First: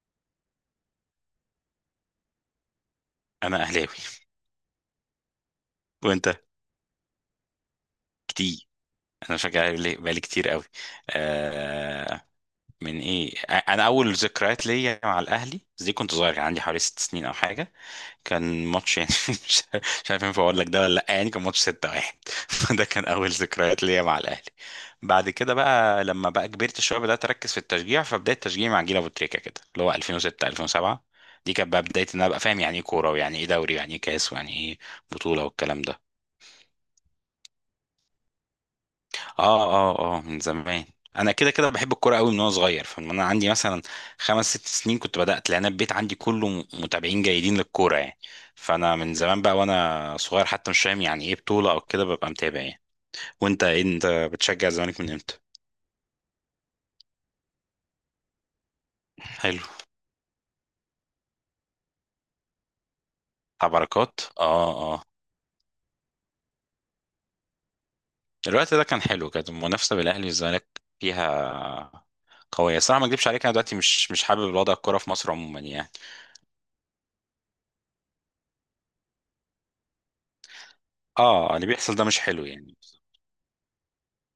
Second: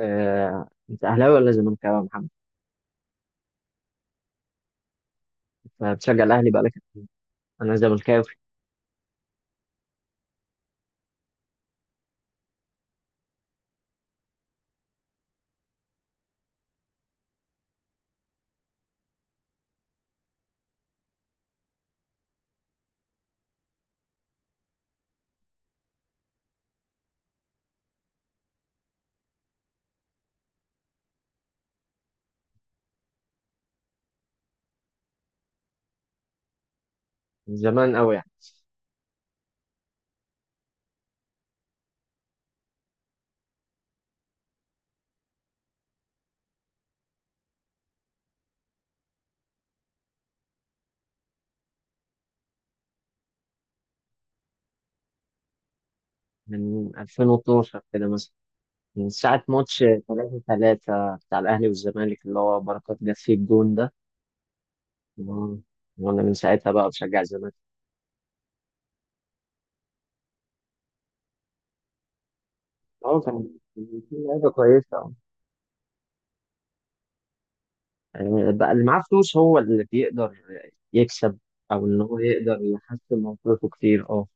آه، انت اهلاوي ولا زملكاوي يا محمد؟ انا اهلاوي. انت بتشجع وانت؟ الاهلي بقالك قد إيه؟ انا زملكاوي كتير. انا بشجع الاهلي بقالي كتير قوي. آه من ايه انا اول ذكريات ليا مع الاهلي دي، كنت صغير، كان عندي حوالي 6 سنين او حاجه. كان ماتش، يعني مش عارف ينفع اقول لك ده ولا لا، يعني كان ماتش 6-1 فده كان اول ذكريات ليا مع الاهلي. بعد كده بقى لما بقى كبرت شويه بدات اركز في التشجيع، فبدايه تشجيعي مع جيل ابو تريكه كده، اللي هو 2006 2007. دي كانت بقى بدايه ان انا ابقى فاهم يعني ايه كوره، ويعني ايه دوري، ويعني ايه كاس، ويعني ايه بطوله والكلام ده. من زمان قوي يعني، اه، اه، اه، من زمان. انا كده كده بحب الكوره قوي من وانا صغير، فمن انا عندي مثلا خمس ست سنين كنت بدات، لان البيت عندي كله متابعين جيدين للكوره يعني. فانا من زمان بقى وانا صغير حتى مش فاهم يعني ايه بطوله او كده ببقى متابع يعني. وانت إيه؟ انت بتشجع الزمالك من امتى؟ من 2012 كده مثلا، من ساعة حلو. ماتش 3-3 بتاع الاهلي والزمالك اللي هو بركات جاب فيه بتاع الجون ده. بركات، اه، اه. و- وانا من ساعتها بقى بشجع الزمالك. الوقت ده كان حلو، كانت المنافسه بين الاهلي والزمالك فيها قويه الصراحه، ما اه، اكذبش كان عليك، انا دلوقتي كان مش في مش لعيبة حابب وضع كويسة، الكوره في اه. مصر عموما يعني. يعني بقى اللي معاه فلوس هو اللي بيقدر يكسب، اه، اللي او بيحصل ان ده هو مش حلو يقدر يعني. يحسن موقفه كتير، اه.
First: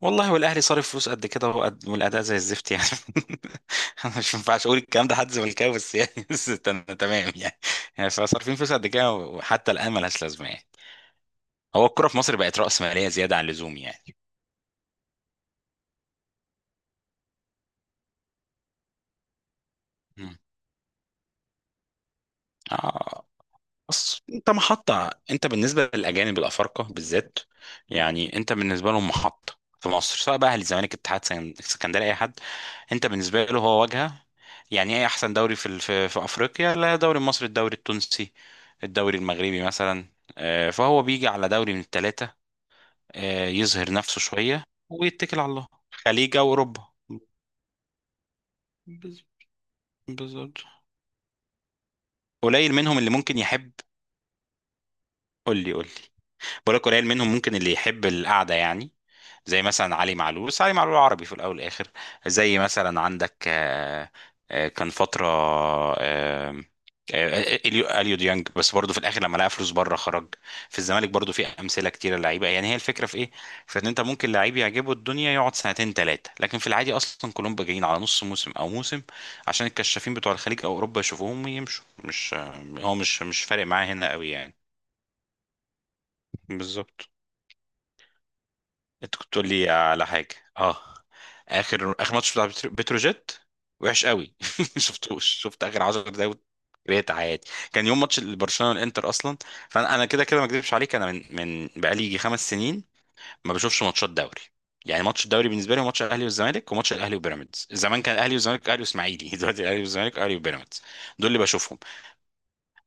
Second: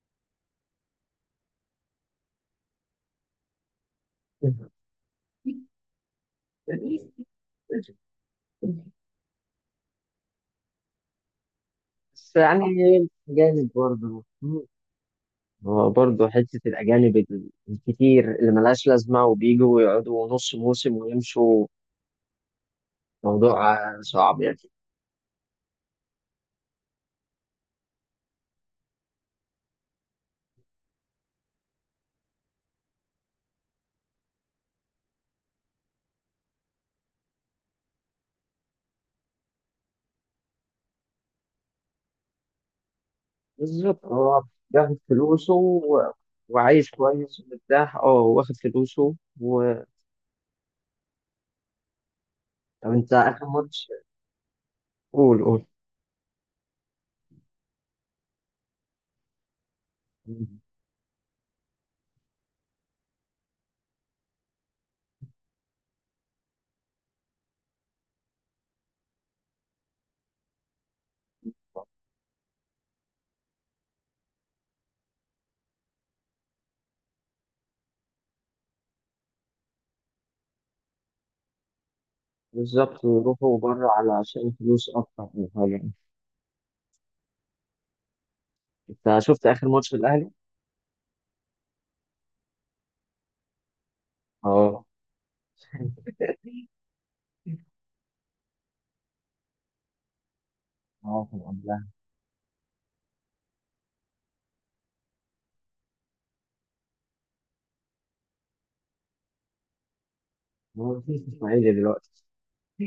والله، والاهلي صارف فلوس قد كده والاداء زي الزفت يعني انا مش ينفعش اقول الكلام ده حد زملكاوي بس يعني، بس أنا تمام يعني. يعني فصارفين فلوس قد كده وحتى الان ملهاش لازمه يعني. هو الكره في بس مصر بقت يعني راس ماليه زياده عن جامد اللزوم يعني. برضه. هو برضه حتة الأجانب الكتير اللي ملهاش لازمة وبيجوا ويقعدوا مم. نص موسم ويمشوا، اه. موضوع بص، صعب انت يعني. محطة، انت بالنسبة للأجانب الأفارقة بالذات، يعني انت بالنسبة لهم محطة في مصر، سواء بقى أهلي، الزمالك، اتحاد اسكندرية، أي حد، انت بالنسبة له هو واجهة. يعني ايه أحسن دوري في في أفريقيا؟ لا الدوري المصري، الدوري التونسي، الدوري المغربي مثلا. آه، فهو بيجي على دوري من الثلاثة، آه، يظهر بالظبط، نفسه هو شوية بياخد ويتكل على فلوسه الله، خليج أو أوروبا. وعايش كويس ومرتاح، اه، واخد فلوسه بز- و... بالظبط. قليل طب منهم اللي أنت، ممكن آخر يحب. ماتش، قول قول قول. لي، قول لي. ولا قليل منهم ممكن اللي يحب القعدة يعني. زي مثلا علي معلول، بس علي معلول عربي في الأول والآخر. زي مثلا عندك كان فترة آه، اليو ديانج، بس برضه في الاخر لما لقى فلوس بره خرج. في الزمالك برضه في امثله كتيره لعيبه، يعني هي الفكره في ايه؟ في ان انت ممكن لعيب يعجبه الدنيا يقعد سنتين ثلاثه، لكن في العادي اصلا كلهم بقى جايين على نص موسم او موسم، عشان الكشافين بتوع الخليج او اوروبا يشوفوهم ويمشوا، مش هو بالظبط، مش ويروحوا فارق معاه بره هنا قوي علشان يعني. فلوس أكتر من حاجة. بالظبط. انت أنت كنت شفت تقول آخر لي ماتش على الأهلي؟ حاجه؟ اه. اخر ماتش بتاع بتروجيت وحش قوي اه شفتوش؟ شفت اخر 10 دقايق، كرهت حياتي، كان يوم ماتش برشلونه والانتر اصلا. فانا كده كده، ما اكذبش عليك، انا من اه، كان من قبلها. بقالي يجي خمس سنين ما بشوفش ماتشات دوري، يعني ماتش الدوري بالنسبه لي هو ماتش الاهلي والزمالك وماتش الاهلي وبيراميدز، زمان كان الاهلي والزمالك اهلي واسماعيلي دلوقتي الاهلي والزمالك اهلي وبيراميدز، ما هو مفيش دول اللي إسماعيلي بشوفهم. دلوقتي.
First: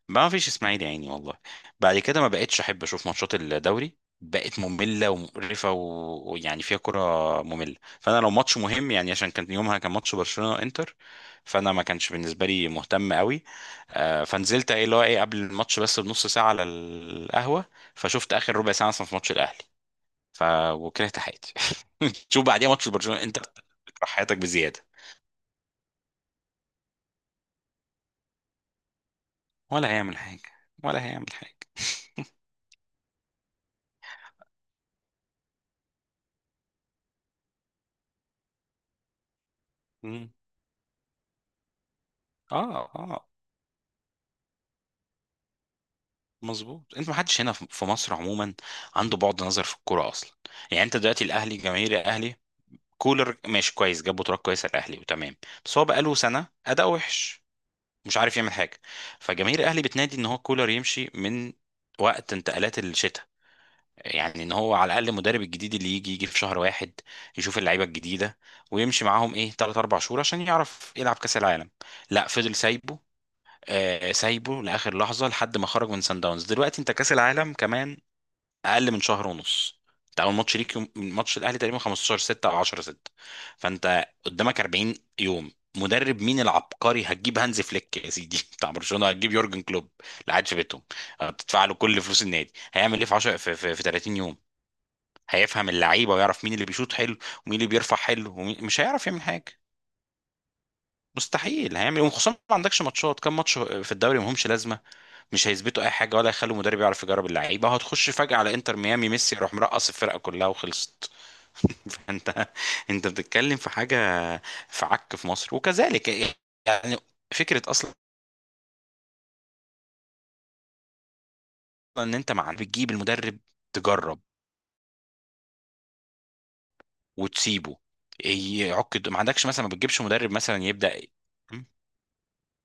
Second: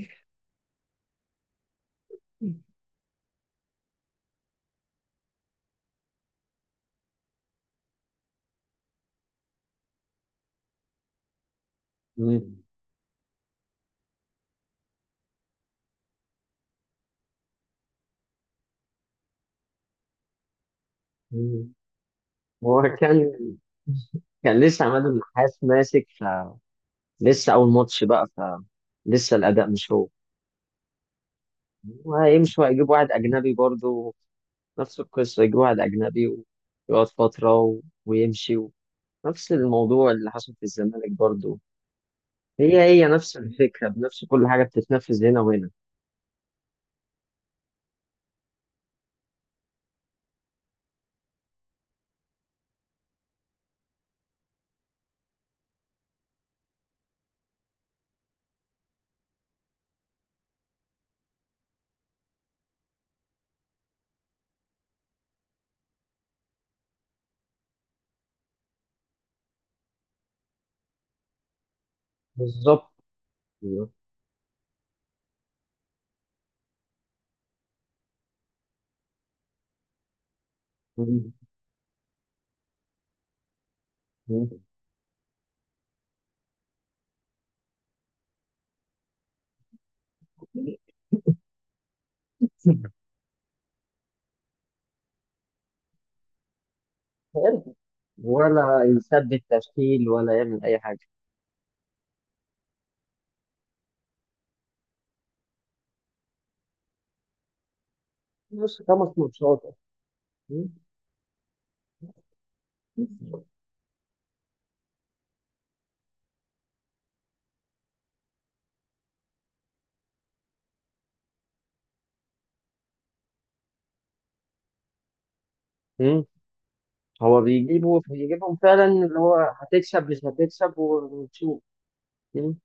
ما فيش اسماعيلي يا عيني والله. بعد كده ما بقتش احب اشوف ماتشات الدوري، بقت مملة ومقرفة ويعني فيها كرة مملة، فانا لو ماتش مهم، يعني عشان كان يومها كان ماتش برشلونة انتر، فانا ما كانش بالنسبة مم. لي مهتم قوي. آه، فنزلت ايه اللي هو ايه قبل الماتش بس بنص ساعة على القهوة، فشفت اخر ربع ساعة مثلا في ماتش الاهلي، ف وكرهت حياتي. مم. شوف بعديها هو ماتش برشلونة كان انتر، تكره حياتك كان لسه بزيادة. عماد النحاس ماسك، فلسه أول ماتش بقى، فلسه الأداء ولا مش هو. هيعمل حاجة، ولا هيعمل حاجة. وهيمشوا، هيجيب واحد أجنبي برضو، نفس القصة، يجيب واحد أجنبي ويقعد فترة ويمشي. نفس الموضوع مم. اللي حصل في الزمالك برضو. هي اه، هي اه. نفس الفكرة، بنفس كل حاجة بتتنفذ هنا وهنا. مظبوط، انت ما حدش هنا في مصر عموما عنده بعد نظر في الكوره اصلا. يعني انت دلوقتي الاهلي، جماهير الاهلي، كولر ماشي كويس، جاب بطولات كويسه الاهلي وتمام، بس هو بقاله سنه اداء وحش مش عارف يعمل حاجه، فجماهير الاهلي بتنادي ان هو كولر يمشي من وقت انتقالات الشتاء، يعني ان هو على الاقل المدرب الجديد اللي يجي في شهر واحد يشوف اللعيبه الجديده ويمشي معاهم ايه 3 4 شهور عشان يعرف يلعب كاس العالم، لا فضل بالظبط، سايبه. آه، سايبه لاخر لحظه لحد ما خرج من سان داونز، دلوقتي انت كاس العالم كمان اقل من شهر ونص، انت اول ماتش ليك يوم ماتش الاهلي تقريبا 15/6 او 10/6، فانت قدامك 40 يوم، مدرب مين العبقري هتجيب؟ هانز فليك يا سيدي؟ بتاع برشلونه؟ هتجيب يورجن كلوب اللي قاعد في بيتهم، بتدفع له كل فلوس النادي؟ هيعمل ايه في 10 في 30 يوم؟ هيفهم اللعيبه ويعرف مين اللي بيشوط حلو ومين اللي بيرفع حلو ومين؟ مش ولا هيعرف يعمل يثبت حاجه، تشكيل ولا يعمل أي حاجة. مستحيل. هيعمل إيه؟ وخصوصا ما عندكش ماتشات، كام ماتش في الدوري ما همش لازمه، مش هيثبتوا اي حاجه ولا هيخلوا المدرب يعرف يجرب اللعيبه، هتخش فجاه على بس انتر ميامي، خمس ميسي يروح ماتشات مرقص الفرقه كلها وخلصت. فانت بتتكلم في حاجه في عك في مصر وكذلك، يعني فكره اصلا ان انت مع بتجيب المدرب تجرب هو وتسيبه، بيجيبهم فعلا، يعك ما اللي عندكش هو مثلا، ما بتجيبش هتكسب مش مدرب مثلا هتكسب يبدا. ونشوف. مم.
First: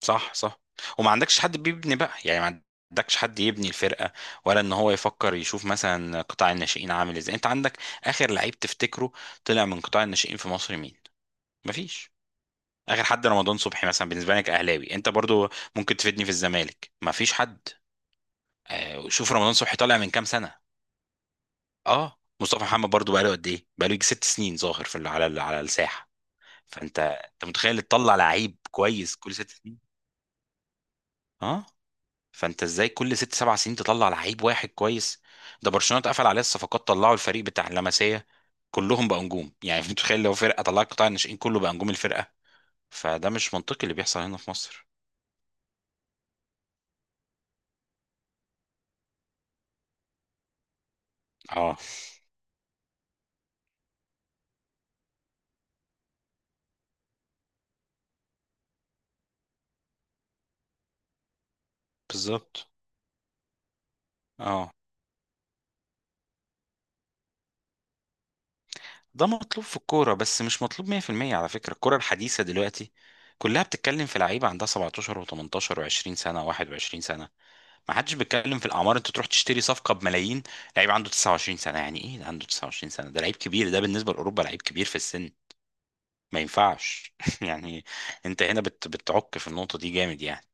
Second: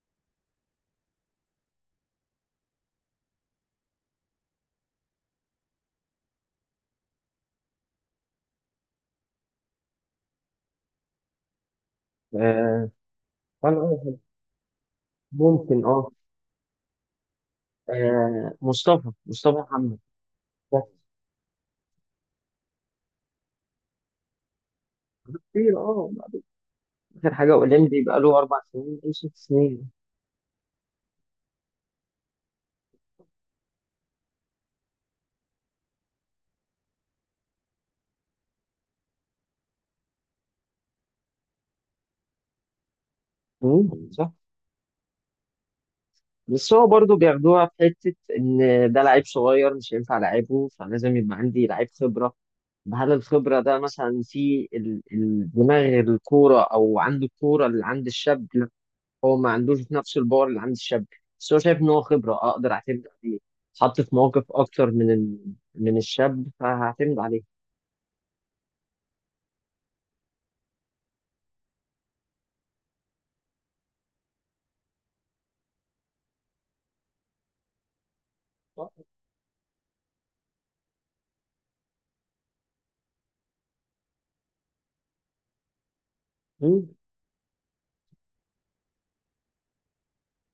صح، صح. وما عندكش حد بيبني بقى، يعني ما عندكش حد يبني الفرقة، ولا ان هو يفكر يشوف مثلا قطاع الناشئين عامل ازاي، انت عندك اخر لعيب تفتكره طلع من قطاع الناشئين في مصر مين؟ مفيش. آه اخر حد رمضان فأنا صبحي مثلا أقول بالنسبة لك، اهلاوي انت برضو، ممكن، ممكن تفيدني في الزمالك مفيش حد. آه، مصطفى شوف، رمضان مصطفى صبحي محمد طالع من كام سنة؟ بس، اه، مصطفى محمد برضو بقاله قد ايه؟ بقاله يجي ست سنين ظاهر على كتير اه. الساحة. فانت آخر انت حاجة متخيل أولمبي تطلع بقى له لعيب 4 سنين أو كويس كل ست 6 سنين؟ سنين اه. فانت ازاي كل ست سبع سنين تطلع لعيب واحد كويس؟ ده برشلونه اتقفل عليه الصفقات طلعوا الفريق بتاع اللمسيه، كلهم بقى نجوم يعني متخيل لو فرقه طلعت قطاع الناشئين كله بقى نجوم الفرقه، فده مش منطقي اللي مم، بيحصل صح، هنا في مصر. بس هو برضه بياخدوها في حتة إن ده لعيب صغير مش هينفع لعيبه، فلازم يبقى عندي اه، لعيب خبرة. طب هل الخبرة ده مثلا في دماغ الكورة أو عند الكورة اللي عند الشاب؟ هو ما عندوش نفس الباور اللي عند الشاب، بس هو شايف ان هو خبره، بالظبط، اقدر اعتمد عليه. اتحط في مواقف اه. اكتر من من الشاب، فهعتمد عليه. ده مطلوب في الكوره، بس مش مطلوب 100% على فكره، الكوره الحديثه دلوقتي كلها بتتكلم في لعيبه عندها 17 و18 و20 سنه و21 سنه، ما حدش بيتكلم في الاعمار، انت تروح تشتري صفقه بملايين لعيب عنده 29 سنه، يعني ايه ده عنده 29 سنه؟ ده لعيب كبير، ده بالنسبه لاوروبا لعيب كبير في السن، ما مم. ينفعش يعني انت هنا بتعك في النقطه دي جامد يعني.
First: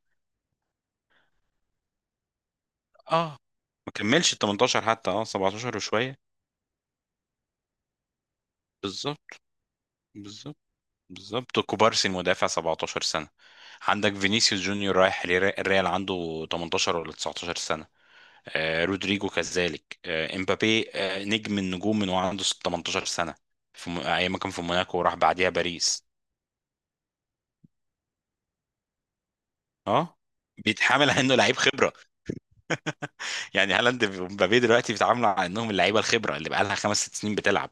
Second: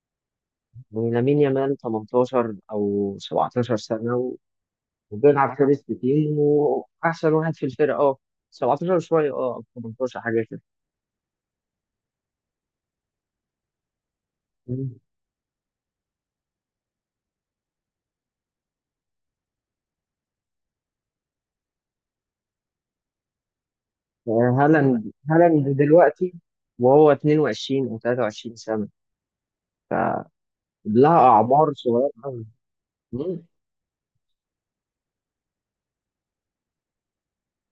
ولامين يامال 18 او اه 17 ما سنه كملش و- ال 18 حتى، اه، وبيلعب 17 حارس في وشويه، تيم واحسن واحد في الفرقه، اه. 17 شويه، بالظبط، اه، أو 18 حاجه بالظبط، كده. بالظبط، كوبارسي المدافع 17 سنه، عندك فينيسيوس مم. جونيور رايح الريال، عنده 18 ولا 19 سنه، آه، رودريجو كذلك، آه، امبابي، آه، نجم النجوم من وهو عنده 18 سنة، في ايام ما كان في موناكو هالاند وراح بعديها هالاند باريس. دلوقتي، وهو 22 او 23 سنه، اه، فلها بيتحامل على انه لعيب اعمار خبرة، صغيره قوي. يعني هالاند ومبابي دلوقتي بيتعاملوا على انهم اللعيبة الخبرة اللي بقالها خمس ست سنين بتلعب،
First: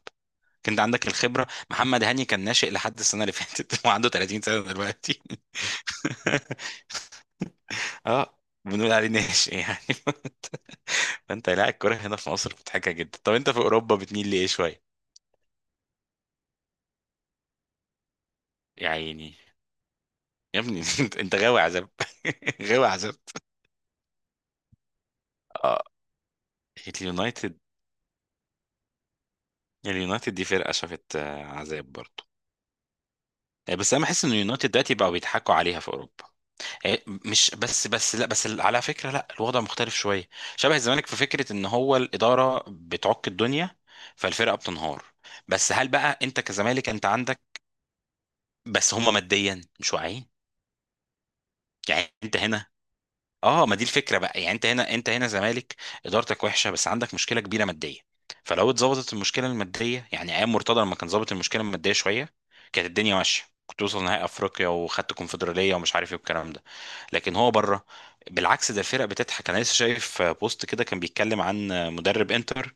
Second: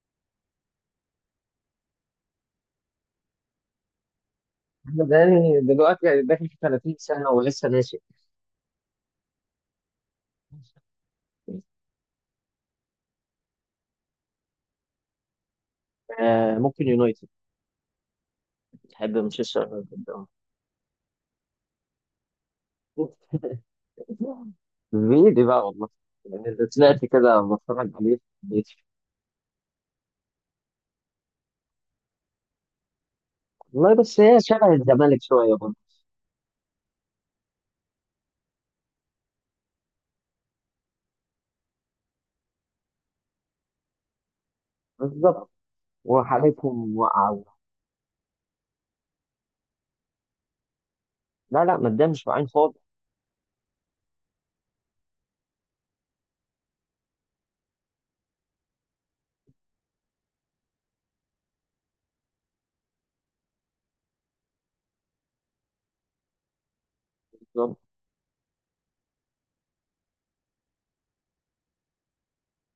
كنت عندك الخبرة محمد هاني كان ناشئ لحد السنة اللي فاتت وعنده 30 سنة أحمد دلوقتي. هاني دلوقتي يعني داخل في 30 سنة ولسه ناشئ. اه، بنقول عليه ناشئ يعني. فانت، لا، الكوره هنا في مصر مضحكه جدا. طب انت في اوروبا بتميل لايه شويه؟ آه، ممكن يونايتد، يا بحب عيني. مانشستر يونايتد أوي. يا ابني انت غاوي عذاب، غاوي عذاب. بعيد بقى اه، والله، يعني اللي طلعت كده اليونايتد، بتفرج عليه في البيت. اليونايتد دي فرقة شافت، آه، عذاب برضه، آه، بس والله انا بس بحس ان هي اليونايتد شبه دلوقتي بقوا الزمالك بيضحكوا شوية برضه. عليها في اوروبا. آه، مش بس لا، بس على فكرة لا الوضع مختلف شوية، شبه الزمالك في فكرة ان هو الإدارة بتعك الدنيا فالفرقة بتنهار، بالظبط، بس هل بقى انت كزمالك وحالتهم انت عندك، واقعة. بس هم ماديا مش واعيين، لا لا، ما يعني تدامش انت بعين هنا، خالص. اه، ما دي الفكره بقى، يعني انت هنا زمالك، ادارتك وحشه بس عندك مشكله كبيره ماديه، فلو اتظبطت المشكله الماديه، يعني ايام مرتضى لما كان ظابط المشكله الماديه شويه كانت الدنيا ماشيه، كنت توصل نهائي افريقيا وخدت كونفدراليه ومش عارف ايه والكلام ده، لكن هو بالظبط، بره بالعكس ده الفرق بتضحك. انا لسه شايف بوست كده كان بيتكلم عن مدرب انتر،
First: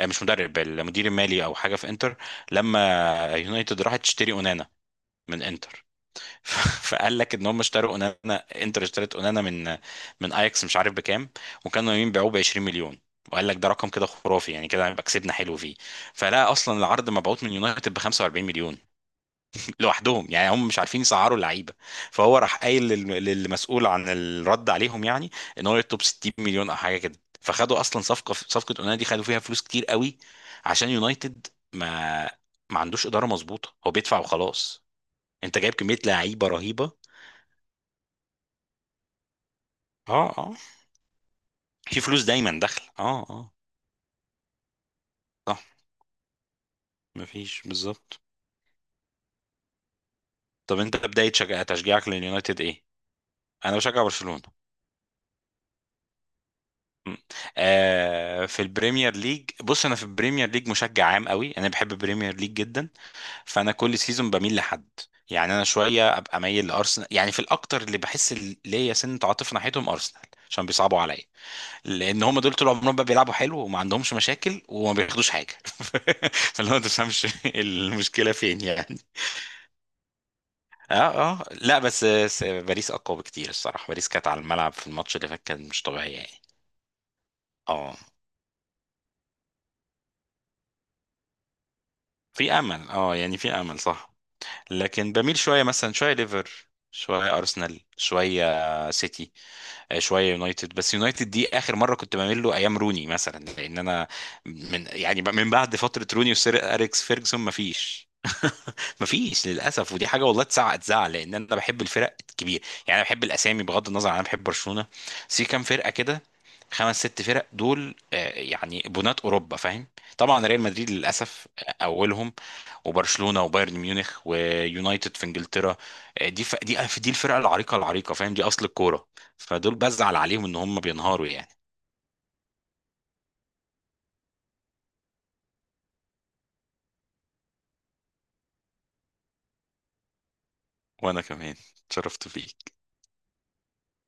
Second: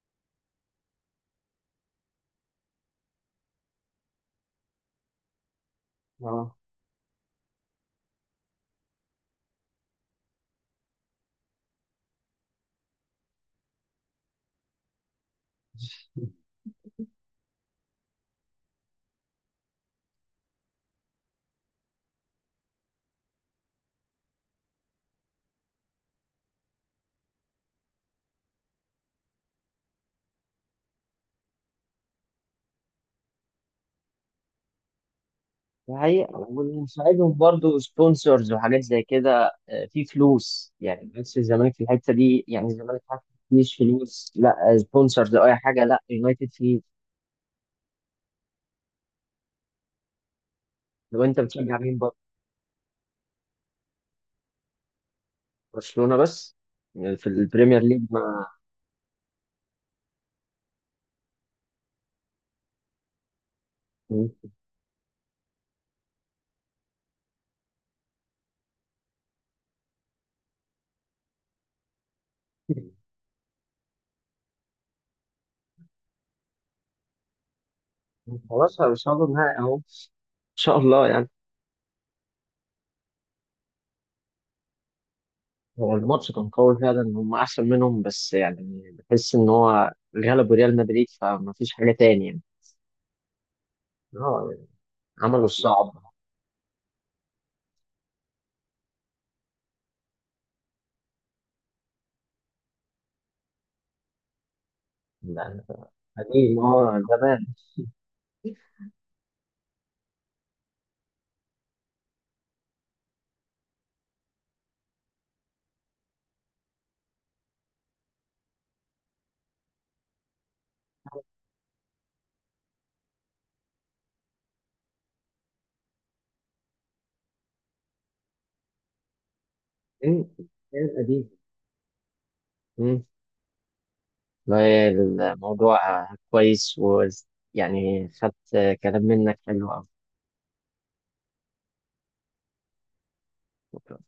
آه، مش مدرب، المدير المالي او حاجه في انتر، لما يونايتد راحت تشتري اونانا من انتر، آه. فقال لك ان هم اشتروا اونانا، انتر اشترت اونانا من اياكس مش عارف بكام، وكانوا يمين بيعوه ب 20 مليون، وقال لك ده رقم كده خرافي يعني كده هيبقى كسبنا حلو فيه، فلا اصلا العرض مبعوت من يونايتد ب 45 مليون لوحدهم، يعني هم مش عارفين يسعروا اللعيبه، فهو راح قايل للمسؤول عن الرد عليهم، يعني ان هو يطلب 60 مليون او حاجه كده، فخدوا اصلا صفقه اونانا دي خدوا فيها فلوس كتير قوي عشان يونايتد ما ما عندوش اداره مظبوطه، هو بيدفع وخلاص، انت جايب كميه الحقيقة لعيبه رهيبه. ونساعدهم برضو سبونسرز وحاجات زي كده، في اه، اه، فلوس يعني. بس الزمالك في في الحتة فلوس دي، دايما يعني داخله، الزمالك اه، حتى اه. مفيش فلوس، لا سبونسرز أو أي صح. حاجة، لا يونايتد فيه. مفيش، بالظبط. طب انت لو بداية أنت بتشجع مين تشجيعك برضه؟ لليونايتد ايه؟ انا بشجع برشلونة. برشلونة بس؟ م. يعني في البريمير ليج ما... آه، في البريمير ليج، بص انا في البريمير ليج مشجع عام قوي، انا بحب البريمير ليج جدا، فانا كل سيزون بميل لحد، يعني انا شويه ابقى مايل لارسنال، يعني في الاكتر اللي بحس ليا سنه عاطفه ناحيتهم ارسنال، عشان بيصعبوا عليا، لان هم دول طول عمرهم بقى بيلعبوا حلو وما عندهمش مشاكل وما بياخدوش حاجه فاللي هو ما تفهمش المشكله فين خلاص يعني. هيوصلوا النهائي أهو، إن شاء اه، الله يعني. اه، لا، بس باريس اقوى بكتير الصراحه، باريس كانت على الملعب في الماتش اللي فات كان مش هو طبيعيه الماتش يعني. كان قوي فعلا، هم أحسن اه، منهم، بس يعني بحس إن هو غلبوا ريال مدريد فمفيش حاجة تاني يعني. في امل، اه يعني في امل، صح. اه يعني، لكن بميل عملوا شويه الصعب. مثلا شويه ليفر، شويه ارسنال، شويه سيتي، آه، شويه يونايتد، بس يونايتد دي اخر مره كنت بعمل له ايام روني مثلا، لان انا من يعني من يعني، بعد فتره روني وسير اه اريكس ده. فيرجسون مفيش مم. مفيش للاسف، ودي حاجه والله تزعق تزعل لان انا بحب الفرق الكبيره، يعني انا بحب الاسامي، بغض النظر عن انا بحب برشلونه، بس في كام فرقه كده، خمس ست فرق دول، آه، يعني بنات اوروبا فاهم، طبعا ريال مدريد للاسف، آه، اولهم، وبرشلونه وبايرن ميونخ ويونايتد في انجلترا، آه، دي دي الفرقه العريقه العريقه، فاهم، دي اصل الكوره، فدول بزعل عليهم ان هم الحياة بينهاروا القديمة. يعني. مم. والله الموضوع كويس، ويعني خدت كلام منك حلو وانا كمان اتشرفت بيك. أوي